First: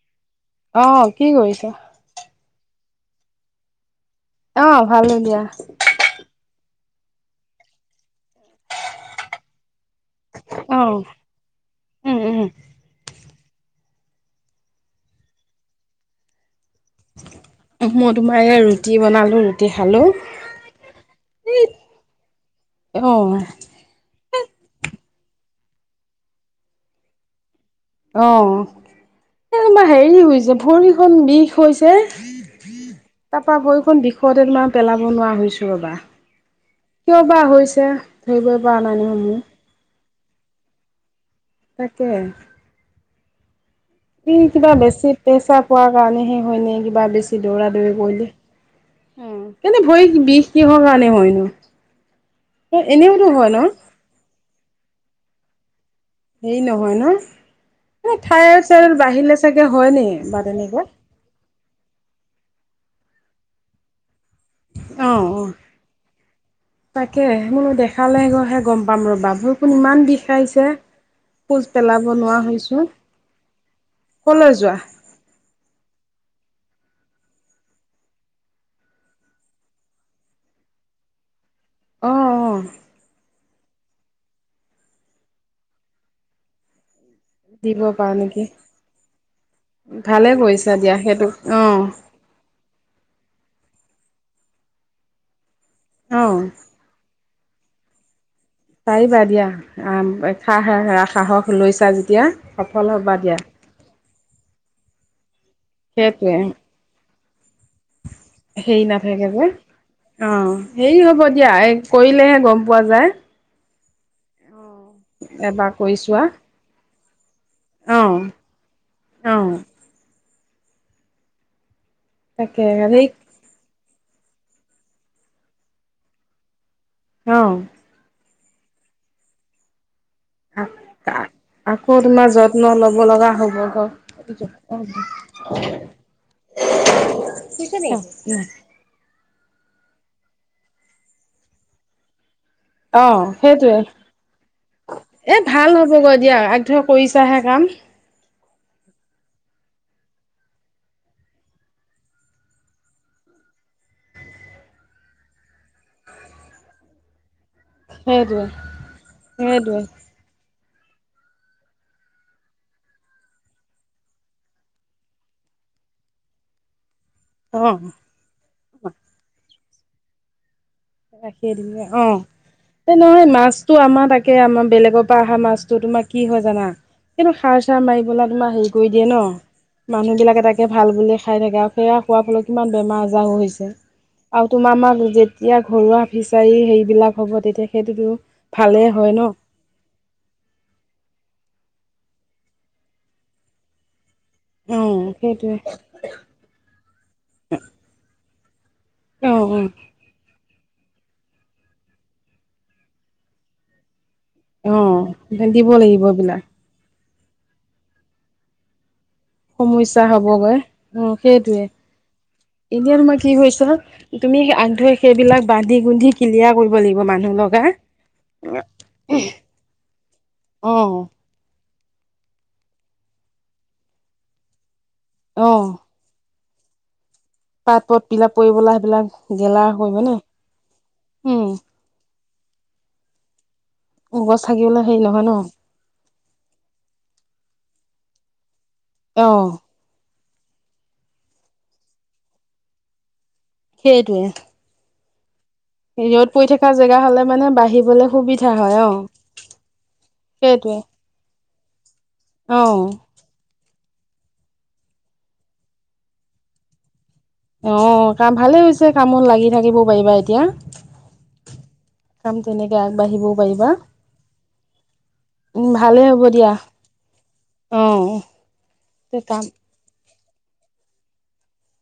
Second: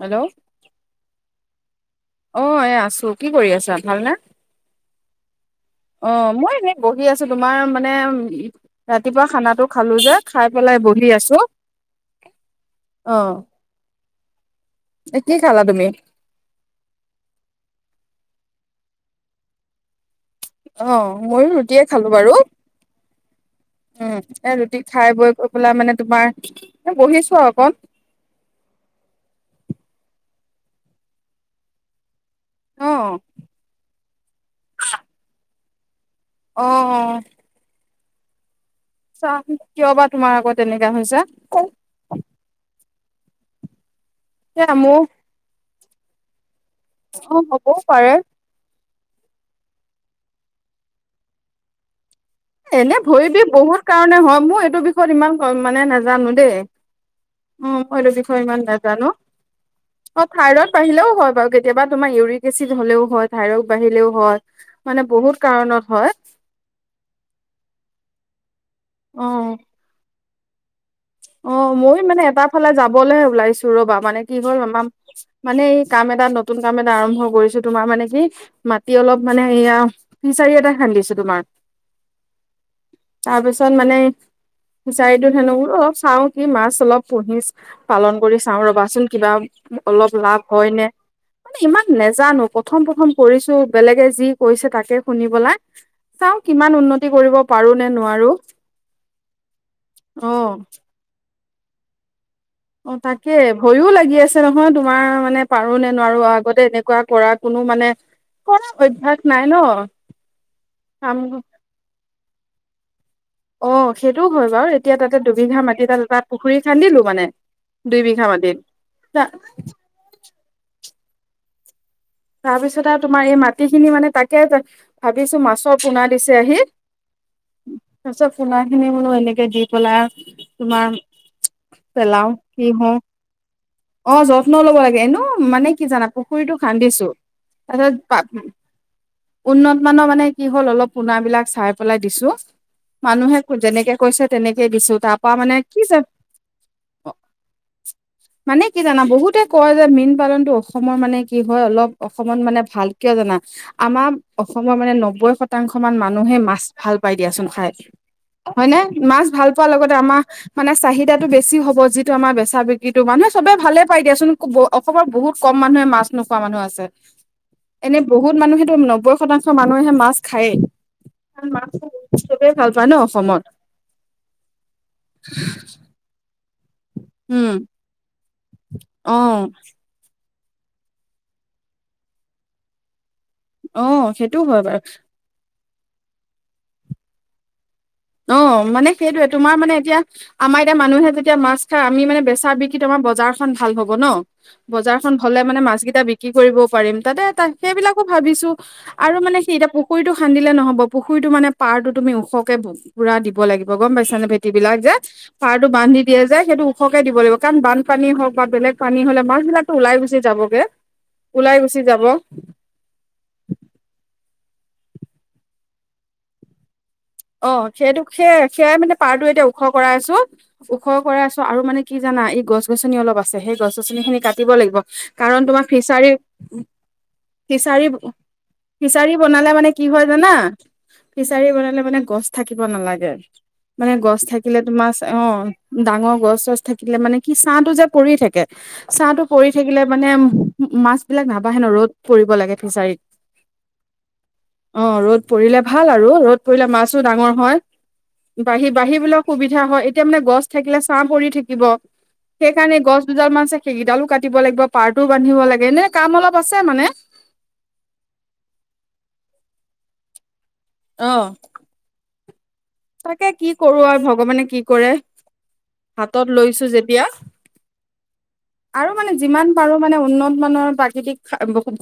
Hello? আহ কি কৰিছা? তোৰ কি কৰি আছা ভাল নে? আহ ভাল হ দিয়া। মই এনেই বহি আছো, তোমাৰ মানে উম ৰাতিপুৱা খানাটো খালো যে, খাই পেলাই অ বহি আছো। উম উম অ'। এ কি খালা তুমি? মই তোমাৰ এয়া ৰুটি বনালো ৰুটি খালো অ ময়ো ৰুটিয়ে খালো বাৰু, অ উম এ ৰুটি খাই বৈ কৈ পেলাই মানে তোমাৰ বহিছো আৰু অকণ। অ এ তোমাৰ হেৰি হৈছে ভৰিখন বিষ হৈছে অ তাৰপৰা ভৰিখন বিষতে মই পেলাব নোৱাৰা হৈছো ৰ'বা। অ কিয় বা হৈছে ধৰিবই পৰা নাই নহয় চা মোৰ কিয় বা তোমাৰ আকৌ তেনেকুৱা হৈছে। তাকে। এ কিবা মোৰ বেছি প্ৰেচাৰ পোৱাৰ কাৰণেহে হয় নে কি কিবা অ বেছি দৌৰা হ'বও দৌৰি পাৰে কৰিলে, উম, কিন্তু ভৰি বিষ কিহৰ কাৰণে হয়নো? এনেই এনেওতো ভৰি দি হয় ন বহুত কাৰণে হয়, মোৰ এইটো বিষয়ত ইমান কম-মানে নাজ হেৰি নহয় ন? এইটো এ বিষয়ে ইমান থাইৰইড চাইৰইড নাজানো বাঢ়িলে চাগে হয় নেকি, অ বা থাইৰইড তেনেকুৱা? বাঢ়িলেও হয় বাৰু কেতিয়াবা তোমাৰ ইউৰিক এচিড হ'লেও হয় থাইৰড বাঢ়িলেও হয় মানে বহুত কাৰণত হয়। তাকেহে, মোৰ দেখালেহে-হে গম পাম অ ৰ'বা, ভৰিখন ইমান বিষাইছে। অ', খোজ পেলাব মইও মানে নোৱাৰা এটা ফালে হৈছোঁ যাবলৈহে ওলাইছো ৰ'বা, মানে কি কলৈ হ'ল, যোৱা আমাৰ মানে এই কাম এটা নত তুন কাম এটা আৰম্ভ কৰিছো, তোমাৰ মানে কি, মাটি অলপ মানে এয়া, ফিচাৰি এটা খান্দিছো তোমাৰ। অ' তাৰ অ'। পিছত মানে, ফিচাৰিটোত সেনেকু-অলপ চাওঁ কি মাছ অলপ দিব পাৰা পুহিচ-পালন কৰি নেকি চাওঁ ৰ'বাচোন, কিবা অলপ ভালে লাভ হয় কৰিছা নে দিয়া সেইটো মানে অঁ ইমান নেজানো, প্ৰথম প্ৰথম কৰিছো বেলেগে যি কৈছে তাকে শুনি পেলাই, অঁ চাওঁ কিমান উন্নতি কৰিব পাৰো নে নোৱাৰো। পাৰিবা দিয়া, উম অ সাহ-সাহস লৈছা যেতিয়া। সফল অ', হ'বা তাকে দিয়া ভয়ো লাগি আছে নহয়, তোমাৰ মানে পাৰো নে নোৱাৰো সেইটোৱে আগতে এনেকুৱা কৰা কোনো মানে কৰা হেৰি অভ্যাস নাথাকে নাই যে, ন অ', হেৰি কাম হ'ব দিয়া, এই কৰিলেহে গম পোৱা যায়। অ', সেইটোও হয় বাৰু, এতিয়া তাতে অঁ দুবিঘা এবাৰ মাটি কৰি এতাত এটা চোৱা পুখুৰী খান্দিলো মানে। দুই অঁ বিঘা মাটিত? অ'। তাৰ তাকে পিছত হেৰি আৰু তোমাৰ এই মাটি খিনি মানে তাকে, ভাবিছো মাছৰ পোনা দিছেহি অ'। পোনাখিনি বুলো এনেকে দি পেলাই আৰু [inaudible] আকৌ তোমাৰ কি যত্ন হওঁ ল'ব লগা হ'ব অ যত্ন লব লাগে এনেও মানে কি জানা পুখুৰীটো [unintelligible] খান্দিছো। তাৰপিছত [unintelligible] উন্নত মানৰ মানে কি হ'ল, অলপ পোনা বিলাক চাই পেলাই দিছো। অ', মানুহে সেইটোৱেই, যেনেকে কৈছে তেনেকে দিছো তাৰ পৰা এ মানে ভাল কি যে হ'বগৈ দিয়া, আগধৰি কৰিছাহে কাম। উ মানে কি জানা, বহুতে কয় যে মীন পালনটো অসমৰ, মানে কি হয় অলপ অসমত মানে ভাল কিয় জানা, আমাৰ অসমৰ মানে নব্বৈ শতাংশ মান মানুহে মাছ ভাল দিয়াচোন খাই, সেইটোৱে হয়নে? মাছ ভাল পোৱাৰ সেইটোৱে লগতে আমাৰ মানে চাহিদাটো বেছি হ'ব। যিটো আম বেচা বিক্ৰীতো। মানুহেব ভালে পাই দিয়াচোন অসমৰ বহুত ক কম মানুহে মাছ নোখোৱা মানুহ আছে। অ' এনেই বহুত মানুহেতো নব্বৈ শতাংশ মানুহে মাছ খায়েই। আৰু মা খুব উৎসৱে এ নহয় মাছতটো আমাৰ তাকে, আমাৰ বেলেগৰ পৰা অহা মাছতো তোমাৰ কি হয় জানা কিন্তু উম সাৰ চাৰ মাৰি পেলা তোমাৰ হেৰি কৰি দিয়ে অ ন। মানুহ বিলাক এটা তাকে ভাল বুলিয়ে খাই থাকে আৰু সেয়া খোৱাৰ ফলত কিমান বেমাৰ আজাৰো হৈছে, অ সেইটো আৰু হয় তোমাৰ বাৰু আমাক যেতি যেতিয়া ঘৰুৱা ফিচাৰী হেৰিবিলাক হ'ব তেতিয়া সেইটোতো অ', ভালেই মানে হয় ন সেইটোৱেই, তোমাৰ মানে এতিয়া আমাৰ এতিয়া মানুহে যে এতিয়া মাছ খাই আমি মানে বেচা-বিক্ৰী তোমাৰ বজাৰখন ভাল হ'ব ন অ বজাৰখন হ'লে সেইটোৱে মানে মাছ কেইটা বিক্ৰী কৰিবও পাৰিম, তাতে সেইবিলাকো ভাবিছো আৰু অ মানে সি এতিয়া পুখুৰীতটো খান্দিলে নহ'ব, পুখুৰীটো মানে পাৰটো তুমি ওখকে ভু পুৰা দিব লাগিব গম পাইছা নে। ভেট অ অ বিলাক যে সাৰ টো দিব বান্ধি লাগিব দিয়ে যে এইবিলাক সেইটো ওখকে সকলোৱে দিব লাগিব, কাৰণ বানপানী হওঁক বা বেলেগ পানী হ'লে মাছ বিলাকতো ওলাই সমস্যা গুচি হবগৈ যাবগে অহ, ওলাই সেইটয়ে। গুচি যাব এতিয়া তোমাৰ কি‌ হৈছে তুমি আন্ধুৱে সেইবিলাক বান্ধি গুন্ধি কিলিয়া কৰিব লাগিব মানুহ অহ' লগাই সেইটোক সেয়া, সেয়াই মানে পাৰটো এতিয়া ওখ কৰাই আছো, ওখ অ কৰাই আছো আৰু মানে কি জানা ই গছ গছনি অলপ আছে সেই গছ-গছনিখিনি কাটিব লাগিব কাৰণ অ তোমাৰ ফিচাৰী উম'। পাত ফিচাৰী, পত বিলাক পৰিবলা সেইবিলাক ফিচাৰী বনালে গেলা মানে কি হৈ হয় জানা, ফিচাৰী উম বনালে মানে গছ থাকিব নালাগে। মানে গছ থাকিলে থাকিবলৈ তোমাৰ হেৰি নহয় ন অহ, ডাঙৰ গছ চছ থাকিলে মানে কি চাহ তো পৰি থাকে চাহটো অ পৰি থাকিলে মানে মাছবিলাক নাবাহে ন, ৰ'দ পৰিব লাগে ফিচাৰীত। সেইটোৱে। অ ৰ'দ পৰিলে ভাল আৰু ৰ'দ পৰি পৰিলে থকা মাছ জেগা মাছটো হলে ডাঙৰ মানে বাঢ়িবলৈ হয়। সুবিধা বাঢি হয় অ বাঢ়িবলৈ সুবিধা হয় এতিয়া মানে গছ সেইটোৱে থাকিলে চাহ পৰি থাকিল। থাকিব অ সেইকাৰণে গছ দুডাল মান চ সেইকেইডালো কাটিব লাগিব, পাৰটোও বান্ধিব লাগে, এনেই কাম অলপ আছে মানে। অহ' কাম ভালে হৈছে কামত লাগি থাকিব পাৰিবা এতিয়া। কাম তেনেকে তাকে আগবাঢ়িবও কি পাৰিবা কৰো আৰু ভগৱানে কি কৰে। উম ভালেই হ'ব হাতত দিয়া লৈছোঁ যেতিয়া। অ আৰু মানে কাম যিমান পাৰো মানে উন্নত মানৰ প্ৰাকৃতিক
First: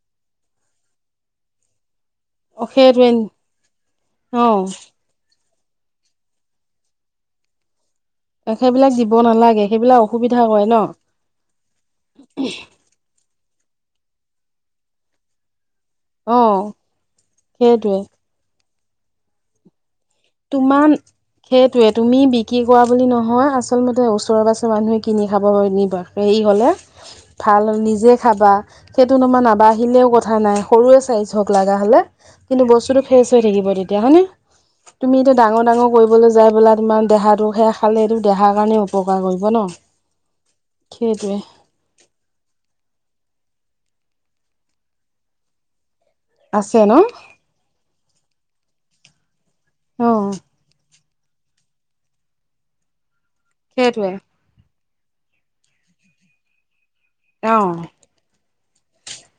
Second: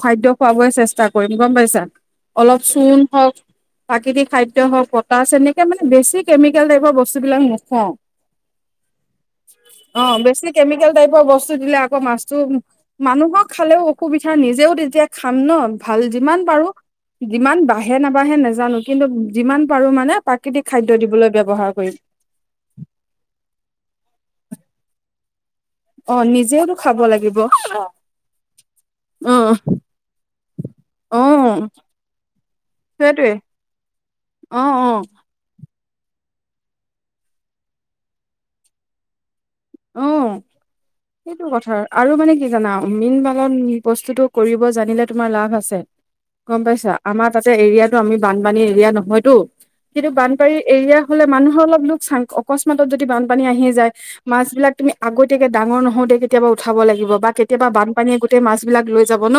খাদ্য খুৱাবই চেষ্টা কৰিম গম পাইছা। অলপ অ চূণ সেইটোৱে হওঁক, প্ৰাকৃতিক অ খাদ্য হওঁক বতাহ চেনে এতিয়া মানে বেছি কেমিকেল টাইপৰ বস্তুবিলাক নোখাওঁ। সেইবিলাক দিব নালাগে সেইবিলাক অহ' অসুবিধা বেছি কৰে ন কেমিকেল টাইপৰ বস্তু দিলে আকৌ মাছটো, মানুহক খালেও অসুবিধা, নিজেও তেতিয়া খাম ন। ভাল অ যিমান পাৰো, যিমান বাঢ়ে সেইটোৱে নাবাঢ়ে নাজানো কিন্তু যিমান পাৰো মানে। প্ৰাকৃতিক খাদ্য তোমাৰ দিবলৈ ব্যৱহাৰ সেইটোৱে, কৰিম। তুমি বিক্ৰী কৰা বুলি নহয় আচলমতে ওচৰ পচ ত' মানুহে কিনি খাবৰ বাবে নিবা। অ', হেৰি হ'লে নিজেওতো খাব লাগিব ভাল নিজে খাবা সেইটো তোমাৰ অ', নাবাৰহিলেও কথা নাই। সৰুৱে চাইছ হওঁক অ', লগা হ'লে। কিন্তু বস্তুটো ফ্ৰেচ হৈ থাকিব তেতিয়া হয়নে অহ', অহ'। তুমি এতিয়া ডাঙৰ ডাঙৰ কৰিবলৈ যাই পেলাই তোমাৰ দেহাটোহে খালে। সেইটো দেহাৰ কাৰণে উপকাৰ কৰিব। ন অহ' সেইটোৱে সেইটো কথা, আৰু মানে কি জানা মেইন পালন বস্তুতটো কৰিব জানিলে তোমাৰ লাভ আছে। গম আছে পাইছা, ন আমাৰ তাতে এৰিয়াটো আমি বানপানী এৰিয়া নহয়তো, অ কিন্তু বানপানী এৰিয়া হ'লে মানুহৰ অলপ লোকচান, অকস্মতত যদি বানপানী আহি যায়। সেইটোৱে আছিলা তুমি আগতিয়াকে ডাঙৰ নহওঁতে কেতিয়াবা উঠাব লাগিব বা অ কেতিয়াবা বানপানী গোটেই মানবিলাক‌ লৈ যাব ন,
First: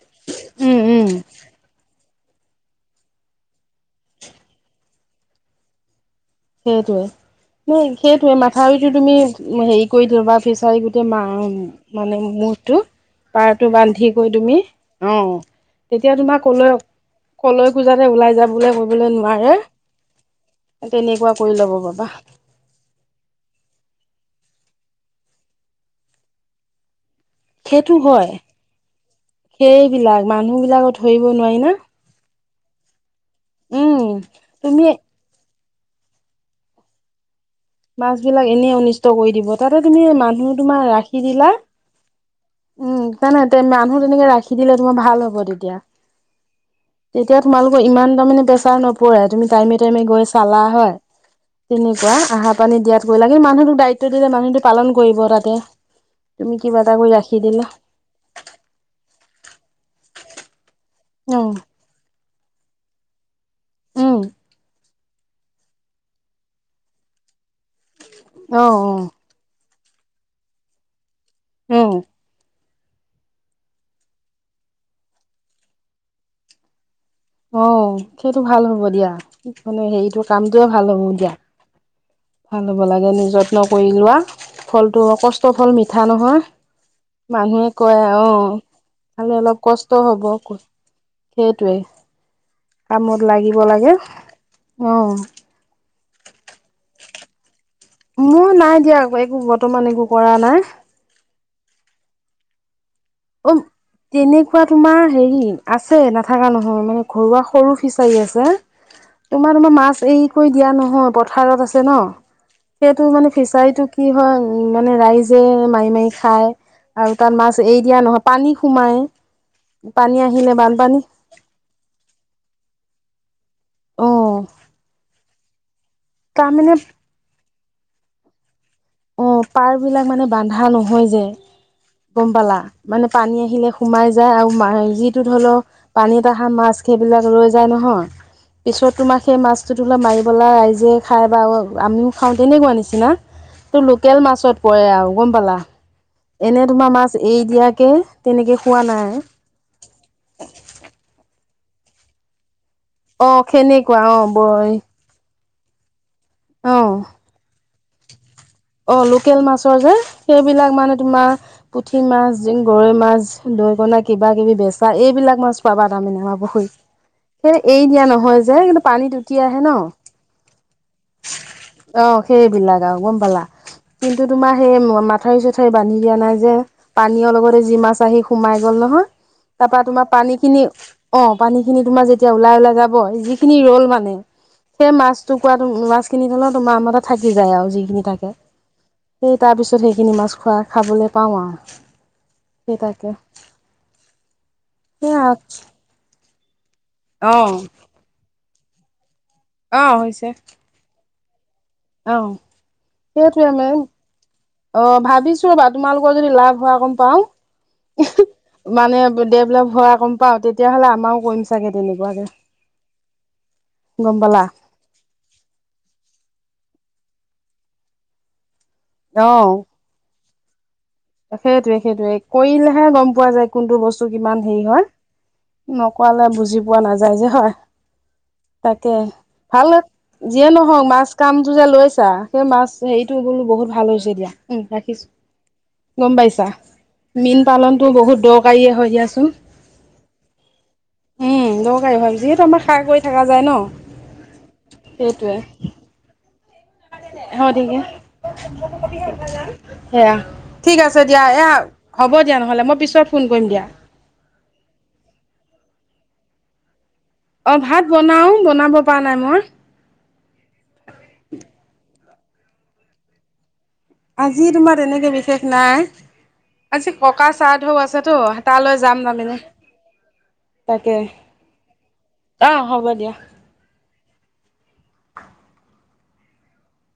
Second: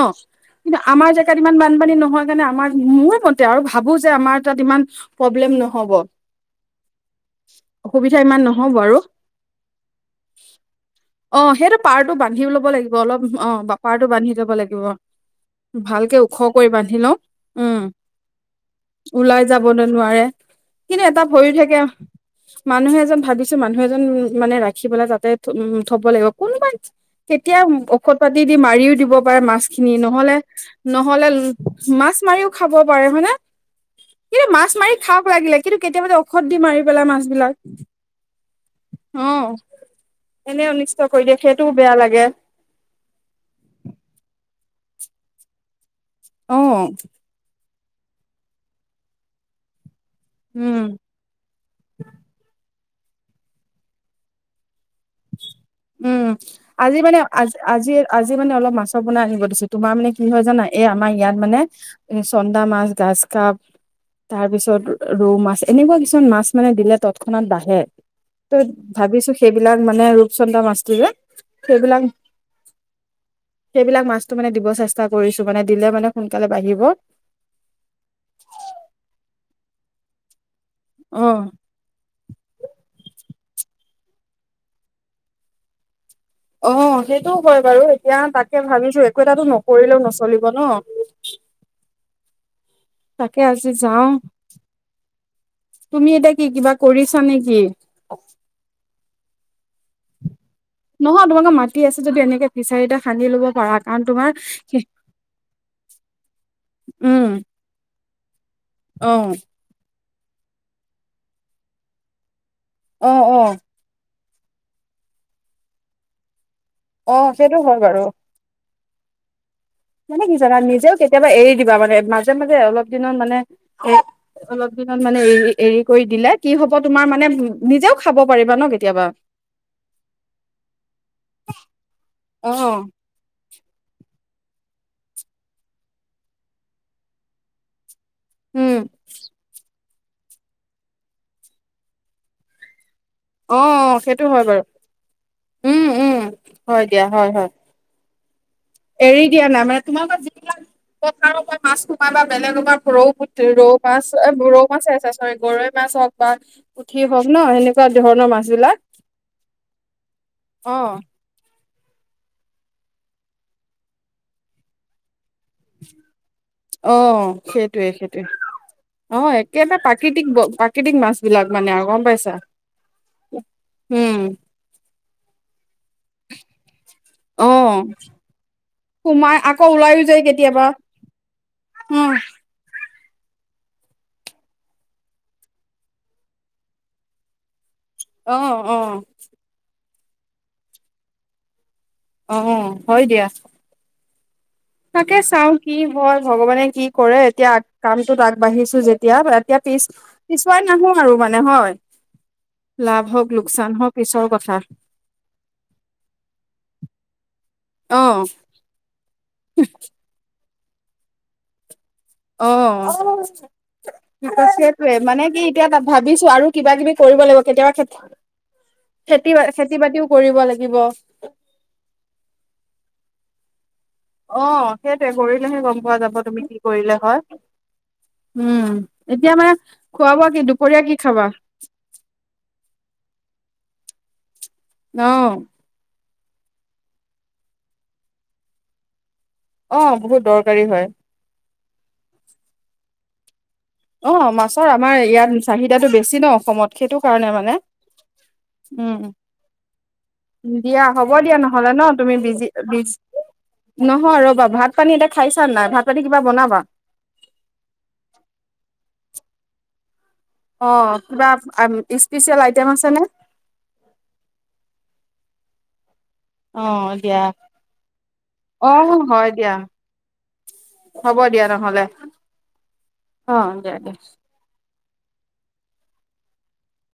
কিন্তু উম উম আমাৰ জেগাত ইমান বানপানী নহয়। মানে আমাৰ মোৰ মতে আৰু ভাবো যে আমাৰ তাত ইমান প্ৰব্লেম নহ'ব। সেইটোৱে ন, অসুবিধা সেইটোৱে ইমান নহ'ব মাথাউৰিটো আৰু তুমি হেৰি কৰি দিওঁ বা ফিচাৰি গোটেই অ সেইটো পাৰটো মা-মানে বান্ধি ল'ব মুখটো লাগিব অলপ অ পাৰটো বান্ধি কৰি ল'ব তুমি লাগিব অ। তেতিয়া ভালকে ওখ তোমাৰ কৰি কলৈ বান্ধি লওঁ কলৈ উম একো জাতে ওলাই যাবলৈ কৰিবলৈ নোৱাৰে তেনেকুৱা হৈ কৰি ল'ব থাকে পাবা মানুহে যেন ভাবিছে, মানুহ এজন মানে ৰাখি পেলাই তাতে উম থব লাগিব কোনবাই তেতিয়া সেইটো ঔষধ হয় পাতি দি মাৰিও দিব পাৰে মাছখিনি সেইবিলাক নহলে মানুহ বিলাকক ধৰিব নহ'লে নোৱাৰি না মাছ মাৰিও খাব পাৰে হয় নে উম কিন্তু মাছ তুমি মাৰি খাওক লাগিলে কিন্তু কেতিয়াবাযে ঔষধ দি মাৰি পেলায় মাছ বিলাক মাছ বিলাক এনেই অনিষ্ট অ কৰি দিব তাতে তুমি মানুহ এনে তোমাৰ অনিষ্ট ৰাখি কৰি দিয়ে দিলা সেইটোও বেয়া লাগে উম ত নহয় মানুহ তেনেকে ৰাখি দিলে তোমাৰ ভাল হ'ব তেতিয়া উম। ত ইমান তাৰমানে প্ৰেছাৰ নপৰে তুমি টাইমে টাইমে গৈ চালা উম হয় তেনেকুৱা আহা পানী দিয়াত গৈ লাগে মানুহটোক দায়িত্ব দিলে মানুটোক পালন কৰিব তাতে উম তুমি কিবা এটা আজি কৰি মানে ৰাখিব আজি আজি আজি মানে অলপ মাছৰ পোনা আনিব দিছো তোমাৰ মানে কি হয় জানা এই আমাৰ ইয়াত অ মানে চন্দা মাছ গাজ কাপ উম তাৰ পিছত ৰৌ মাছ এনেকুৱা কিছুমান মাছ মানে দিলে তৎক্ষণত বাঢ়ে ত' অ অ ভাবিছো সেইবিলাক মানে ৰূপচন্দ্ৰা মাছটো যে উম সেইবিলাক সেইবিলাক মাছতটো মানে দিব চেষ্টা কৰিছো মানে দিলে মানে সোনকালে বাঢ়িব অ সেইটো ভাল হ'ব দিয়া মানে হেৰিতটো কাম ভাল হ'ব অ দিয়া ভাল হ'ব লাগে নিজৰ নকৰি লোৱা ফলটো কষ্ট ফল মিঠা নহয় অ সেইটো হয় মানুহে বাৰু কয় এতিয়া অ তাকে ভাবিছো একো খালি এটো নকৰিলেও নচলিব ন। সেইটোৱেই কামত তাকে লাগিব আজি লাগে যাও অ তুমি এতিয়া কি কিবা কৰিছা নেকি? মোৰ নাই দিয়া একো বৰ্তমান একো কৰা নাই। নহয় তোমালোকৰ মাতি আছে যদি এনেকে ফিচাৰি এটা খান্দি লব অ পাৰা কাৰণ তোমাৰ তেনেকুৱা তোমাৰ হেৰি আছে নাথাকা নহয় মানে উম ঘৰুৱা সৰু ফিচ চাৰি আছে অ তোমাৰ তোমাৰ মাছ এৰি কৰি দিয়া নহয় পথাৰত আছে ন। সেইটো অ মানে অ ফিচাৰীটো কি হয় উ মানে ৰাইজে মাৰি মাৰি খায় আৰু অ তাত মাছ সেইটো হয় এৰি বাৰু দিয়া নহয় পানী সোমাই পানী মানে কি আহিলে জানা নিজেও বানপানী কেতিয়াবা এৰি দিবা মানে মাজে মাজে অলপ দিনত মানে অ অলপ দিনত মানে এৰি এৰি কৰি দিলে কি হব তাৰমানে তোমাৰ মানে নিজেও খাব পাৰিবা ন কেতিয়াবা অ পাৰ বিলাক মানে বন্ধা নহয় যে গম অ পালা মানে পানী আহিলে সোমাই যায় আৰু মা যিটো ধৰি লোৱা পানীত অহাৰ মাছ সেইবিলাক ৰৈ যায় নহয় উম পিছত তোমাৰ সেই মাছ সেইটো ল মাৰিবেলাই ৰাইজে খায় বা আমিও খাওঁ তেনেকুৱা নিচিনা অ সেইটো লোকেল হয় মাছত বাৰু পৰে আৰু গম পালা উম উম এনে হয় তোমাৰ দিয়া মাছ হয় এৰি হয় দিয়াকে তেনেকে খোৱা নাই এৰি দিয়া নাই মানে তোমালোকৰ যিবিলাক পথাৰৰ পৰা মাছ সোমাই বা বেলেগৰ পৰা ৰৌ পু অ ৰৌ সেনেকুৱা মাছ অ ৰৌ বই মাছ আছে চৰি গৰৈ মাছ হওক বা অ পুঠি হওক ন সেনেকুৱা ধৰণৰ মাছ বিলাক অ লোকেল মাছৰ যে সেইবিলাক অ মানে তোমাৰ পুঠি মাছ গৰৈ মাছ দৈকণা কিবা কিবি বেচা এইবিলাক মাছ পাবা তাৰ মানে আমাৰ পুখুৰীত অ সেই সেইটোয়ে এৰি দিয়া সেইটোয়ে নহয় যে কিন্তু অ পানীত উটি আহে ন একেবাৰে প্ৰাকৃতিক প্ৰাকৃতিক মাছ বিলাক মানে আৰু গম আহ পাইছা সেইবিলাক আৰু গম পালা উম কিন্তু তোমাৰ সেই মাথাউৰি চাথাউৰি বান্ধি দিয়া নাই যে পানীয়ৰ অ লগতে যি মাছ আহি সোমাই গ'ল নহয় সোমাই আকৌ তাৰ পৰা ওলাইও তোমাৰ যায় পানী খিনি কেতিয়াবা অ পানী খিনি তোমাৰ উম যেতিয়া ওলাই ওলাই যাব যিখিনি ৰ'ল মানে সেই মাছতটো কোৱা মাছখিনি ধৰি লোৱা তোমাৰ মানে থাকি যায় আৰু যি নি থাকে অ অ' তত সেইখিনি মাছ খোৱা খাবলৈ পাওঁ আৰু। অ'অ' সেই হয় তাকে দিয়া। সেই তাকে চাও কি হয় ভগৱানে কি কৰে অ এতিয়া কামটোত আগবাঢ়িছো যেতিয়া এতিয়া এতিয়া পিছ অ হৈছে পিছুৱাই নাহো আৰু মানে হয় অ লাভ হওক সেইটোৱে লোকচান মেম হওক ঈশ্বৰ অ ভাবিছো ৰ'বা, তোমালোকৰ যদি লাভ হোৱা গম অ পাওঁ মানে ডেভলপ হোৱা গ'ম পাওঁ তেতিয়াহ'লে আমাৰও কৰিম চাগে। তেনেকুৱাকে গম অ' পালা। সেইটয়ে মানে কি এতিয়া ভাবিছো আৰু কিবা কিবি কৰিব লাগিব কেতিয়াবা খে খেতি বা খেতি বাতিও কৰিব লাগিব। সেইটোয়ে সেইটোয়ে কৰিলেহে গম পোৱা যায় কোনটো বস্তু তো কিমান অ হেৰি হয় সেইটোৱে কৰিলেহে গম পোৱা যাব নকৰালে তুমি কি বুজি পোৱা কৰিলে নাযায় যে, হয়। উম তাকে এতিয়া মানে ভাল খোৱা বোৱা কি যিয়ে দুপৰীয়া নহক কি মাছ খাবা কামটো যে লৈছা সেই মাছ হেৰি সটো বোলো বহুত ভাল হৈছে দিয়া উম ৰাখিছো। অ', গম পাইছা মীন পালনটো বহুত দৰকাৰীয়ে হয় দিয়াচোন। অ' বহুত দৰকাৰী হয়। দৰকাৰী ভাবিছো যিহেতু আমাৰ খাৰা কৰি থকা যায় ন। অ' মাছৰ আমাৰ সেইটোৱে ইয়াত চাহিদাটো বেছি ন অসমত সেইটো কাৰণে মানে হয় ঠিকে। সেয়া উম ঠিক দিয়া আছে হ'ব দিয়া এয়া নহলে ন হ'ব তুমি দিয়া বিজি নহ'লে মই বি পিছত ফোন কৰিম দিয়া নহয় ৰ'বা ভাত পানী এতিয়া খাইছা নাই ভাত পানী কিবা বনাবা? অ' ভাত বনাওঁ, বনাব পৰা নাই মই অ' কিবা স্পেচিয়েল আইটেম আছে নে? আজি তোমাৰ এনেকে বিশেষ নাই। অ', আজি দিয়া ককাৰ শ্ৰাধ্ব আছেতো তালৈ অ', যাম হয় তাৰামনে। দিয়া তাকে হ'ব দিয়া নহ'লে আহ হ'ব দিয়া। অ', দিয়া দিয়া।